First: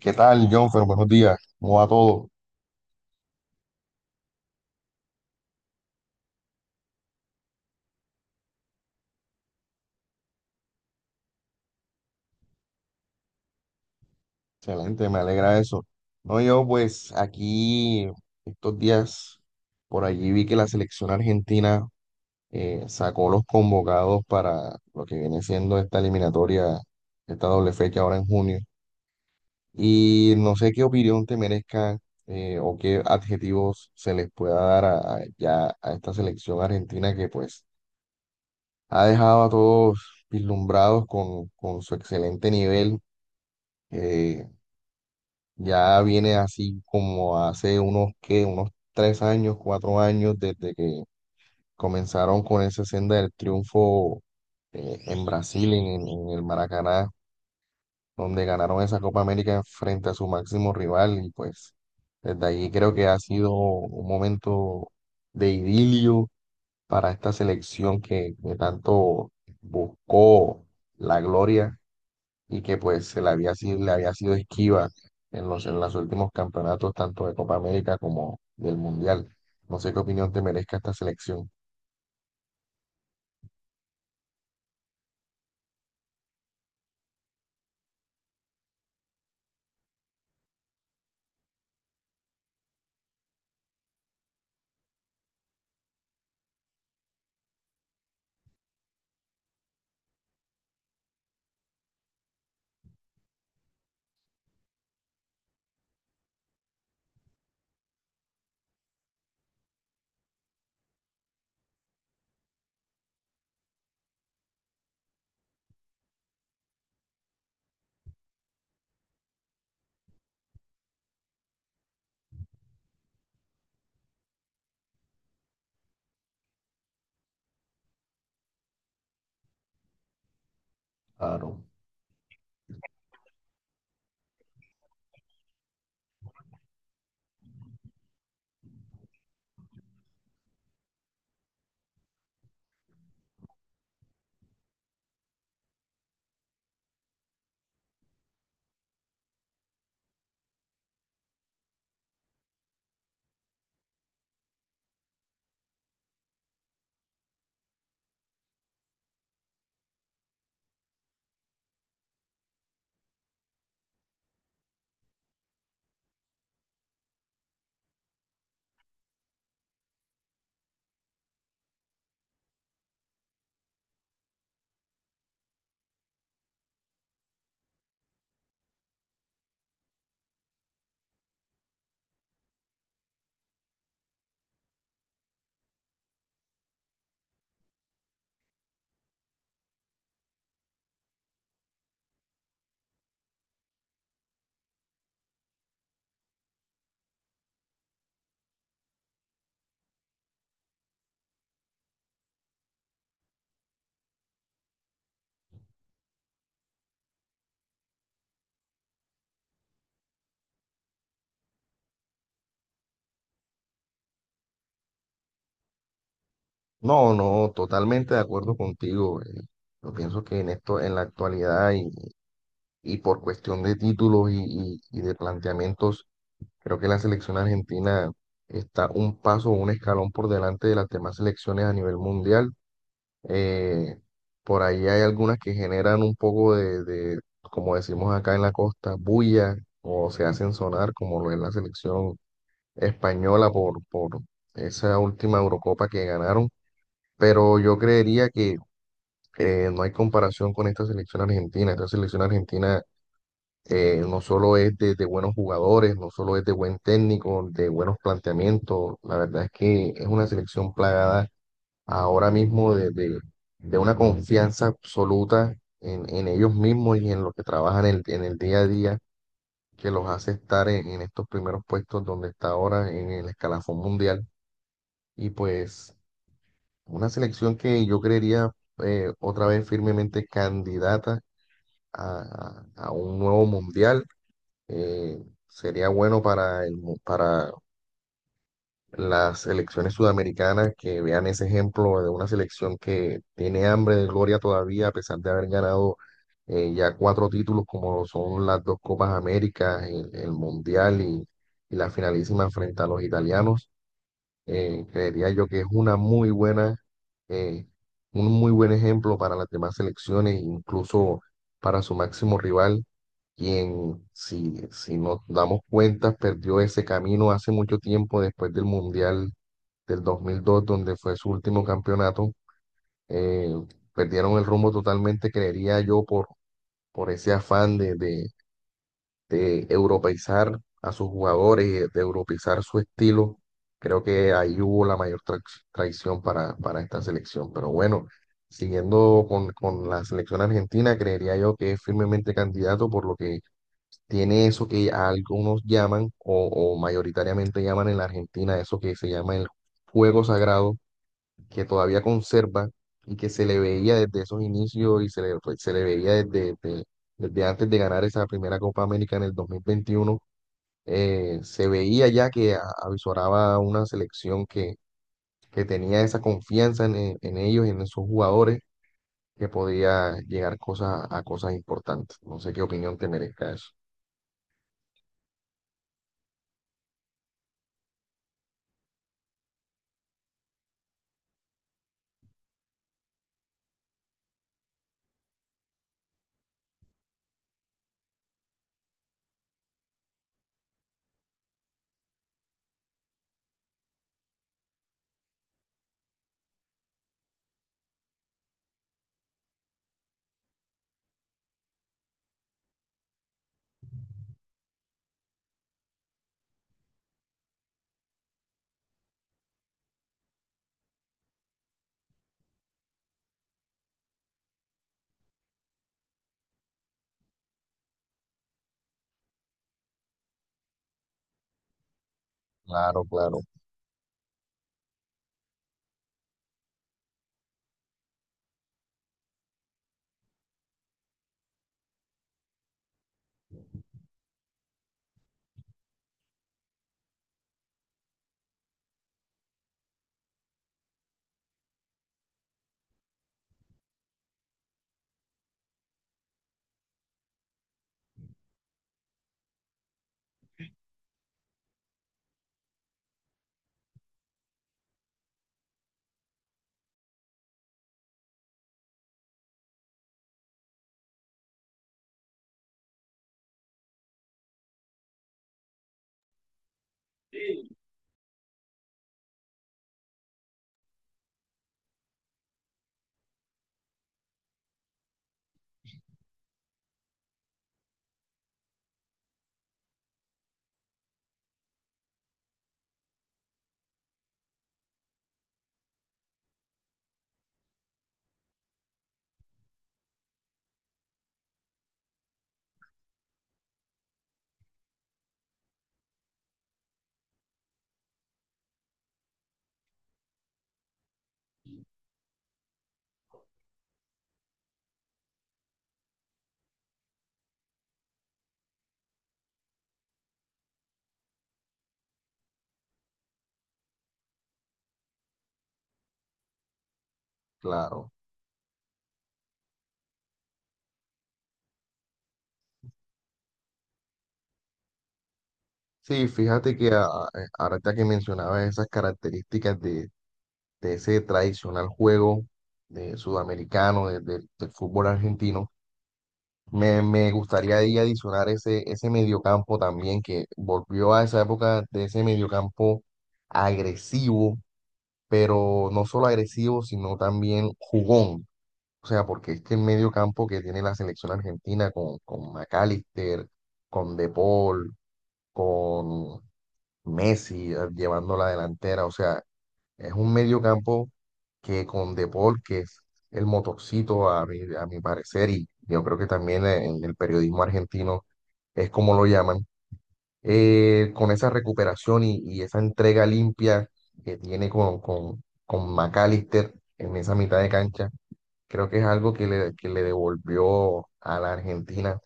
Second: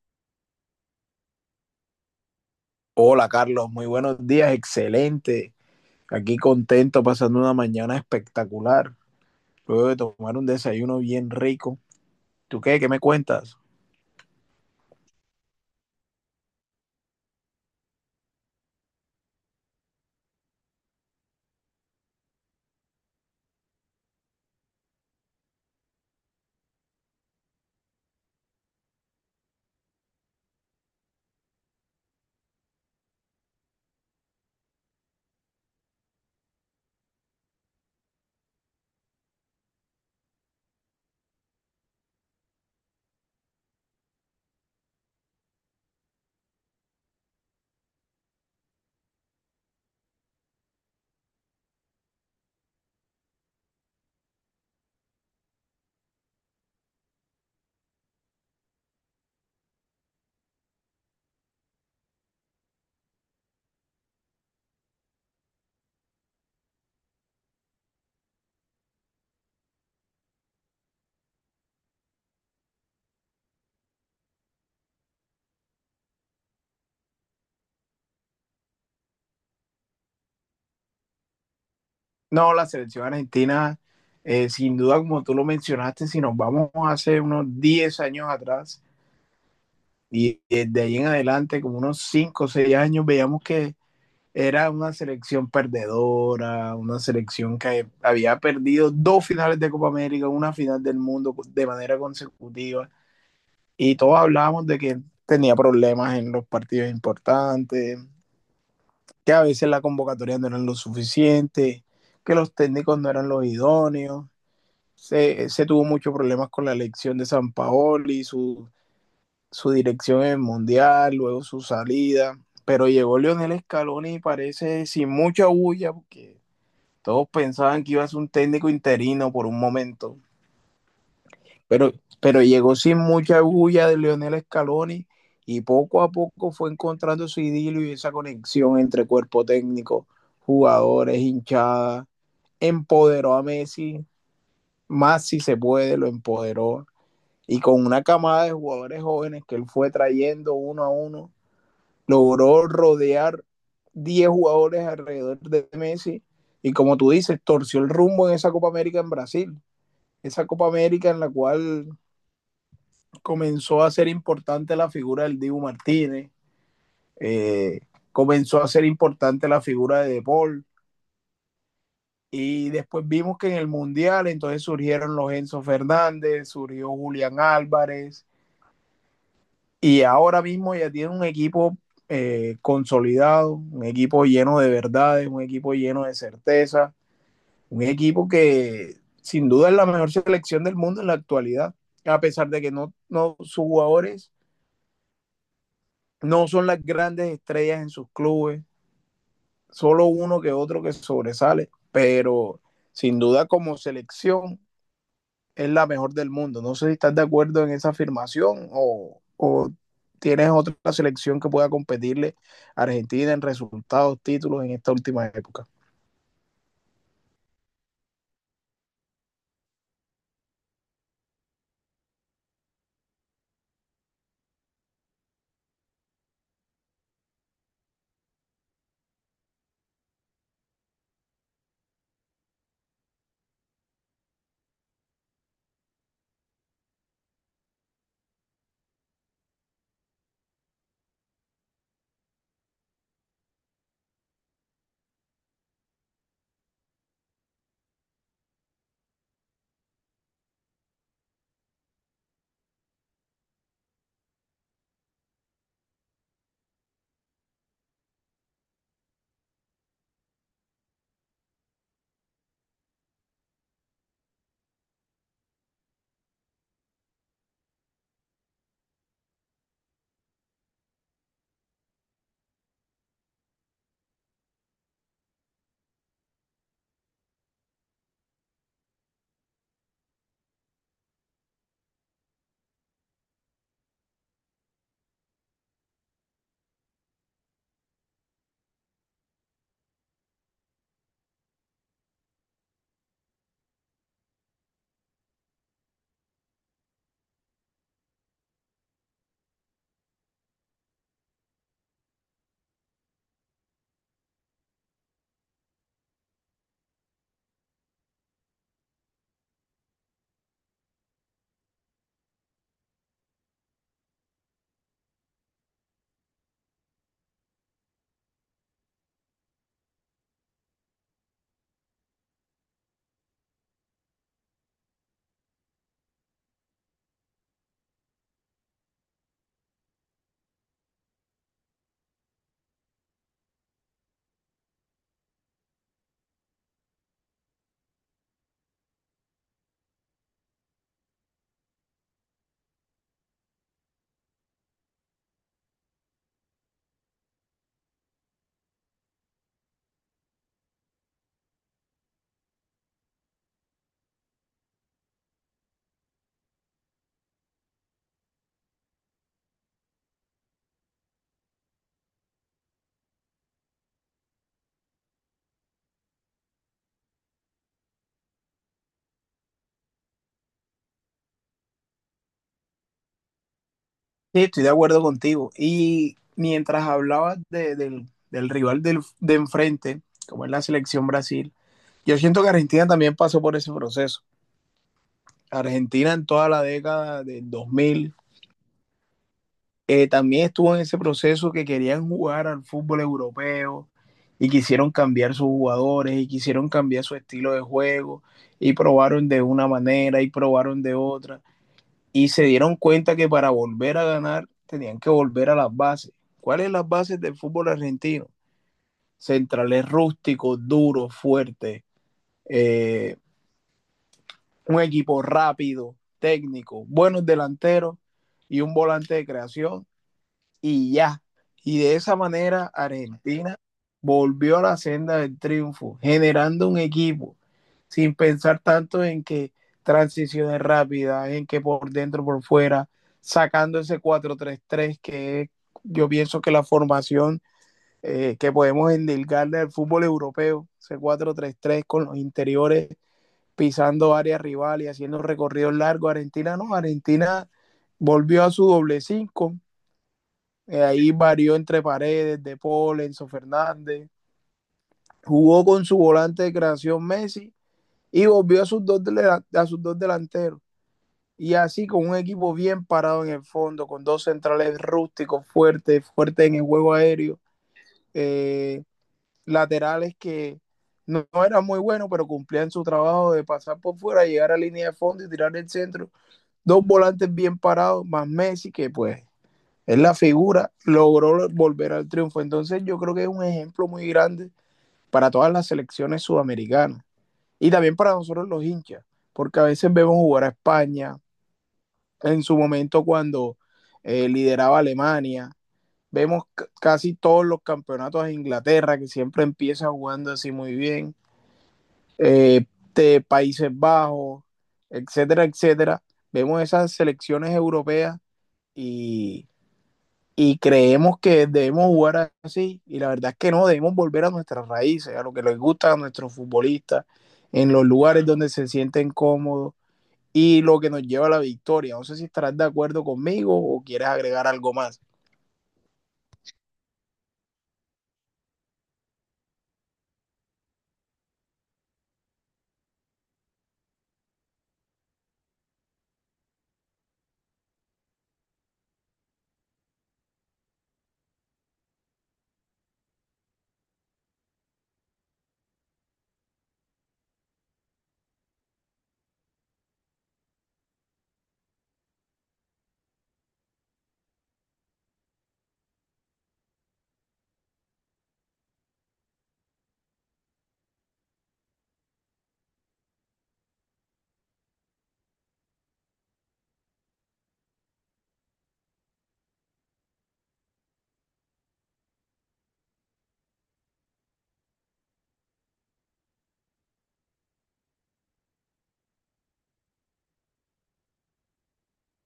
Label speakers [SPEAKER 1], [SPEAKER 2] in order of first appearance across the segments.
[SPEAKER 1] ¿Qué tal, John? Buenos días. ¿Cómo va todo?
[SPEAKER 2] Hola Carlos, muy buenos días, excelente. Aquí contento, pasando una mañana espectacular. Luego de tomar un desayuno bien rico. ¿Tú qué? ¿Qué me cuentas?
[SPEAKER 1] Excelente, me alegra eso. No, yo pues aquí estos días por allí vi que la selección argentina sacó los convocados para lo que viene siendo esta eliminatoria, esta doble fecha ahora en junio. Y no sé qué opinión te merezca o qué adjetivos se les pueda dar ya a esta selección argentina que pues ha dejado a todos vislumbrados con su excelente nivel. eh, Ya viene así como hace unos tres años, cuatro años desde que comenzaron con esa senda del triunfo en Brasil, en el Maracaná, donde ganaron esa Copa América frente a su máximo rival y pues desde ahí creo que ha sido un momento de idilio para esta selección que tanto buscó la gloria y que pues se le había sido esquiva en en los últimos campeonatos, tanto de Copa América como del Mundial. No sé qué opinión te merezca esta selección,
[SPEAKER 2] No, la selección argentina, sin duda, como tú lo mencionaste, si nos vamos hace unos 10 años atrás y desde ahí en adelante, como unos 5 o 6 años, veíamos que era una selección perdedora, una selección que había perdido dos finales de Copa América, una final del mundo de manera consecutiva. Y todos hablábamos de que tenía problemas en los partidos importantes, que a veces la convocatoria no era lo suficiente, que los técnicos no eran los idóneos. Se tuvo muchos problemas con la elección de San Paoli, su dirección en el Mundial, luego su salida. Pero llegó Lionel Scaloni y parece sin mucha bulla, porque todos pensaban que iba a ser un técnico interino por un momento.
[SPEAKER 1] claro.
[SPEAKER 2] Pero, pero llegó sin mucha bulla de Lionel Scaloni, y poco a poco fue encontrando su idilio y esa conexión entre cuerpo técnico, jugadores, hinchada. Empoderó a Messi, más si se puede, lo empoderó. Y con una camada de jugadores jóvenes que él fue trayendo uno a uno, logró rodear 10 jugadores alrededor de Messi. Y como tú dices, torció el rumbo en esa Copa América en Brasil. Esa Copa América en la cual comenzó a ser importante la figura del Dibu Martínez, eh, comenzó a ser importante la figura de De Paul, y después vimos que en el Mundial entonces surgieron los Enzo Fernández, surgió Julián Álvarez, y ahora mismo ya tiene un equipo consolidado, un equipo lleno de verdades, un equipo lleno de certeza, un equipo que sin duda es la mejor selección del mundo en la actualidad, a pesar de que no, no sus jugadores no son las grandes estrellas en sus clubes, solo uno que otro que sobresale, pero sin duda como selección es la mejor del mundo. No sé si estás de acuerdo en esa afirmación o tienes otra selección que pueda competirle a Argentina en resultados, títulos en esta última época.
[SPEAKER 1] No, no, totalmente de acuerdo contigo. Yo pienso que en esto, en la actualidad y por cuestión de títulos y de planteamientos, creo que la selección argentina está un paso, un escalón por delante de las demás selecciones a nivel mundial. Eh, por ahí hay algunas que generan un poco como decimos acá en la costa, bulla o se hacen sonar, como lo es la selección española por esa última Eurocopa que ganaron. Pero yo creería que no hay comparación con esta selección argentina. Esta selección argentina no solo es de buenos jugadores, no solo es de buen técnico, de buenos planteamientos. La verdad es que es una selección plagada ahora mismo de una confianza absoluta en ellos mismos y en lo que trabajan en en el día a día, que los hace estar en estos primeros puestos donde está ahora en el escalafón mundial. Y pues una selección que yo creería otra vez firmemente candidata a un nuevo mundial. eh, Sería bueno para para las selecciones sudamericanas que vean ese ejemplo de una selección que tiene hambre de gloria todavía, a pesar de haber ganado ya cuatro títulos como son las dos Copas Américas, el Mundial y la finalísima frente a los italianos. Creería yo que es una muy buena, eh, un muy buen ejemplo para las demás selecciones, incluso para su máximo rival, quien, si nos damos cuenta, perdió ese camino hace mucho tiempo después del Mundial del dos mil dos, donde fue su último campeonato. eh, Perdieron el rumbo totalmente, creería yo, por ese afán de europeizar a sus jugadores, y de europeizar su estilo. Creo que ahí hubo la mayor traición para esta selección. Pero bueno, siguiendo con la selección argentina, creería yo que es firmemente candidato por lo que tiene eso que algunos llaman o mayoritariamente llaman en la Argentina, eso que se llama el juego sagrado que todavía conserva y que se le veía desde esos inicios y se le veía desde antes de ganar esa primera Copa América en el 2021. Se veía ya que avizoraba una selección que tenía esa confianza en, en ellos, en esos jugadores, que podía llegar a cosas importantes. No sé qué opinión te merezca eso.
[SPEAKER 2] Sí, estoy de acuerdo contigo. Y mientras hablabas del rival de enfrente, como es la selección Brasil, yo siento que Argentina también pasó por ese proceso. Argentina en toda la década del 2000 también estuvo en ese proceso que querían jugar al fútbol europeo, y quisieron cambiar sus jugadores y quisieron cambiar su estilo de juego, y probaron de una manera y probaron de otra, y se dieron cuenta que para volver a ganar tenían que volver a las bases. ¿Cuáles son las bases del fútbol argentino? Centrales rústicos, duros, fuertes, eh, un equipo rápido, técnico, buenos delanteros y un volante de creación, y ya. Y de esa manera
[SPEAKER 1] Claro, claro,
[SPEAKER 2] Argentina volvió a la senda del triunfo, generando un equipo sin pensar tanto en que transiciones rápidas, en que por dentro, por fuera, sacando ese 4-3-3 que es, yo pienso que la formación que podemos endilgarle al fútbol europeo, ese 4-3-3 con los interiores pisando áreas rivales y haciendo recorridos largos. Argentina no, Argentina volvió a su doble cinco, ahí varió entre paredes, De Paul, Enzo Fernández, jugó con su volante de creación Messi y volvió a sus dos, delanteros. Y así con un equipo bien parado en el fondo, con dos centrales rústicos fuertes, fuertes en el juego aéreo, eh, laterales que no, no eran muy buenos, pero cumplían su trabajo de pasar por fuera, llegar a línea de fondo y tirar el centro, dos volantes bien parados, más Messi, que pues es la figura, logró volver al triunfo. Entonces yo creo que es un ejemplo muy grande para todas las selecciones sudamericanas y también para nosotros los hinchas, porque a veces vemos jugar a España, en su momento cuando lideraba Alemania, vemos casi todos los campeonatos de Inglaterra que siempre empieza jugando así muy bien, eh, de Países Bajos, etcétera, etcétera. Vemos esas selecciones europeas y y creemos que debemos jugar así, y la verdad es que no, debemos volver a nuestras raíces, a lo que les gusta a nuestros futbolistas, en los
[SPEAKER 1] claro.
[SPEAKER 2] lugares donde se sienten cómodos, y lo que nos lleva a la victoria. No sé si estarás de acuerdo conmigo o quieres agregar algo más.
[SPEAKER 1] Sí, fíjate que ahorita que mencionabas esas características de ese tradicional juego de sudamericano, del fútbol argentino. Me gustaría ahí adicionar ese mediocampo también, que volvió a esa época de ese mediocampo agresivo, pero no solo agresivo, sino también jugón. O sea, porque es que el mediocampo que tiene la selección argentina con McAllister, con De Paul, con Messi llevando la delantera, o sea, es un mediocampo que con De Paul, que es el motorcito a a mi parecer, y yo creo que también en el periodismo argentino es como lo llaman, con esa recuperación y esa entrega limpia que tiene con McAllister en esa mitad de cancha. Creo que es algo que que le devolvió a la Argentina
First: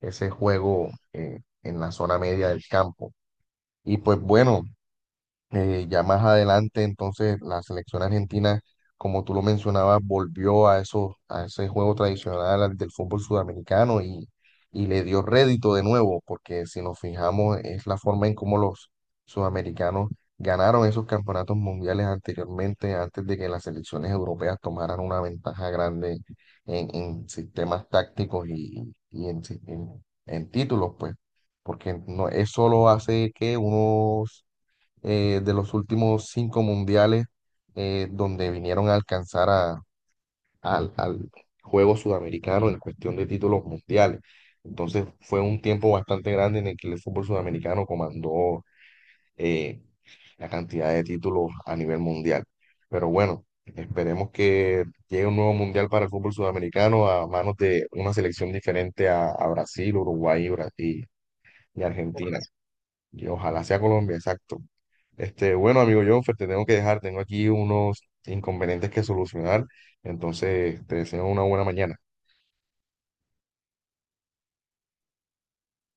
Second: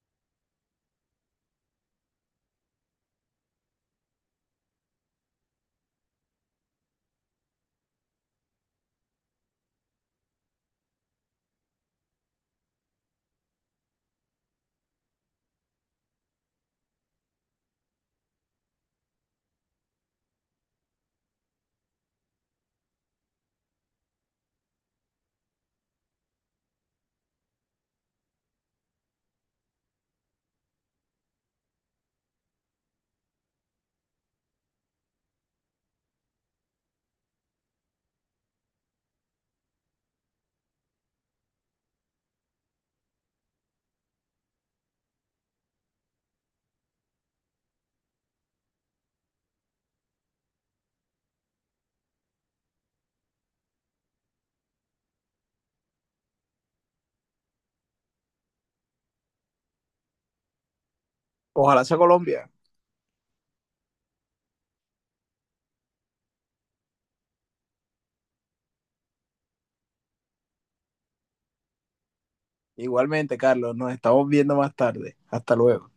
[SPEAKER 1] ese juego en la zona media del campo. Y pues bueno, ya más adelante, entonces, la selección argentina, como tú lo mencionabas, volvió a ese juego tradicional al del fútbol sudamericano y le dio rédito de nuevo, porque si nos fijamos, es la forma en cómo los sudamericanos ganaron esos campeonatos mundiales anteriormente, antes de que las selecciones europeas tomaran una ventaja grande en sistemas tácticos y en, en títulos, pues, porque no, eso lo hace que unos de los últimos 5 mundiales donde vinieron a alcanzar al, al juego sudamericano en cuestión de títulos mundiales. Entonces fue un tiempo bastante grande en el que el fútbol sudamericano comandó eh, la cantidad de títulos a nivel mundial. Pero bueno, esperemos que llegue un nuevo mundial para el fútbol sudamericano a manos de una selección diferente a Brasil, Uruguay y y
[SPEAKER 2] Ojalá sea
[SPEAKER 1] Argentina.
[SPEAKER 2] Colombia.
[SPEAKER 1] Y ojalá sea Colombia, exacto. Este, bueno, amigo Jonfer, te tengo que dejar, tengo aquí unos inconvenientes que solucionar, entonces te deseo una buena mañana.
[SPEAKER 2] Igualmente, Carlos, nos estamos viendo más tarde. Hasta luego.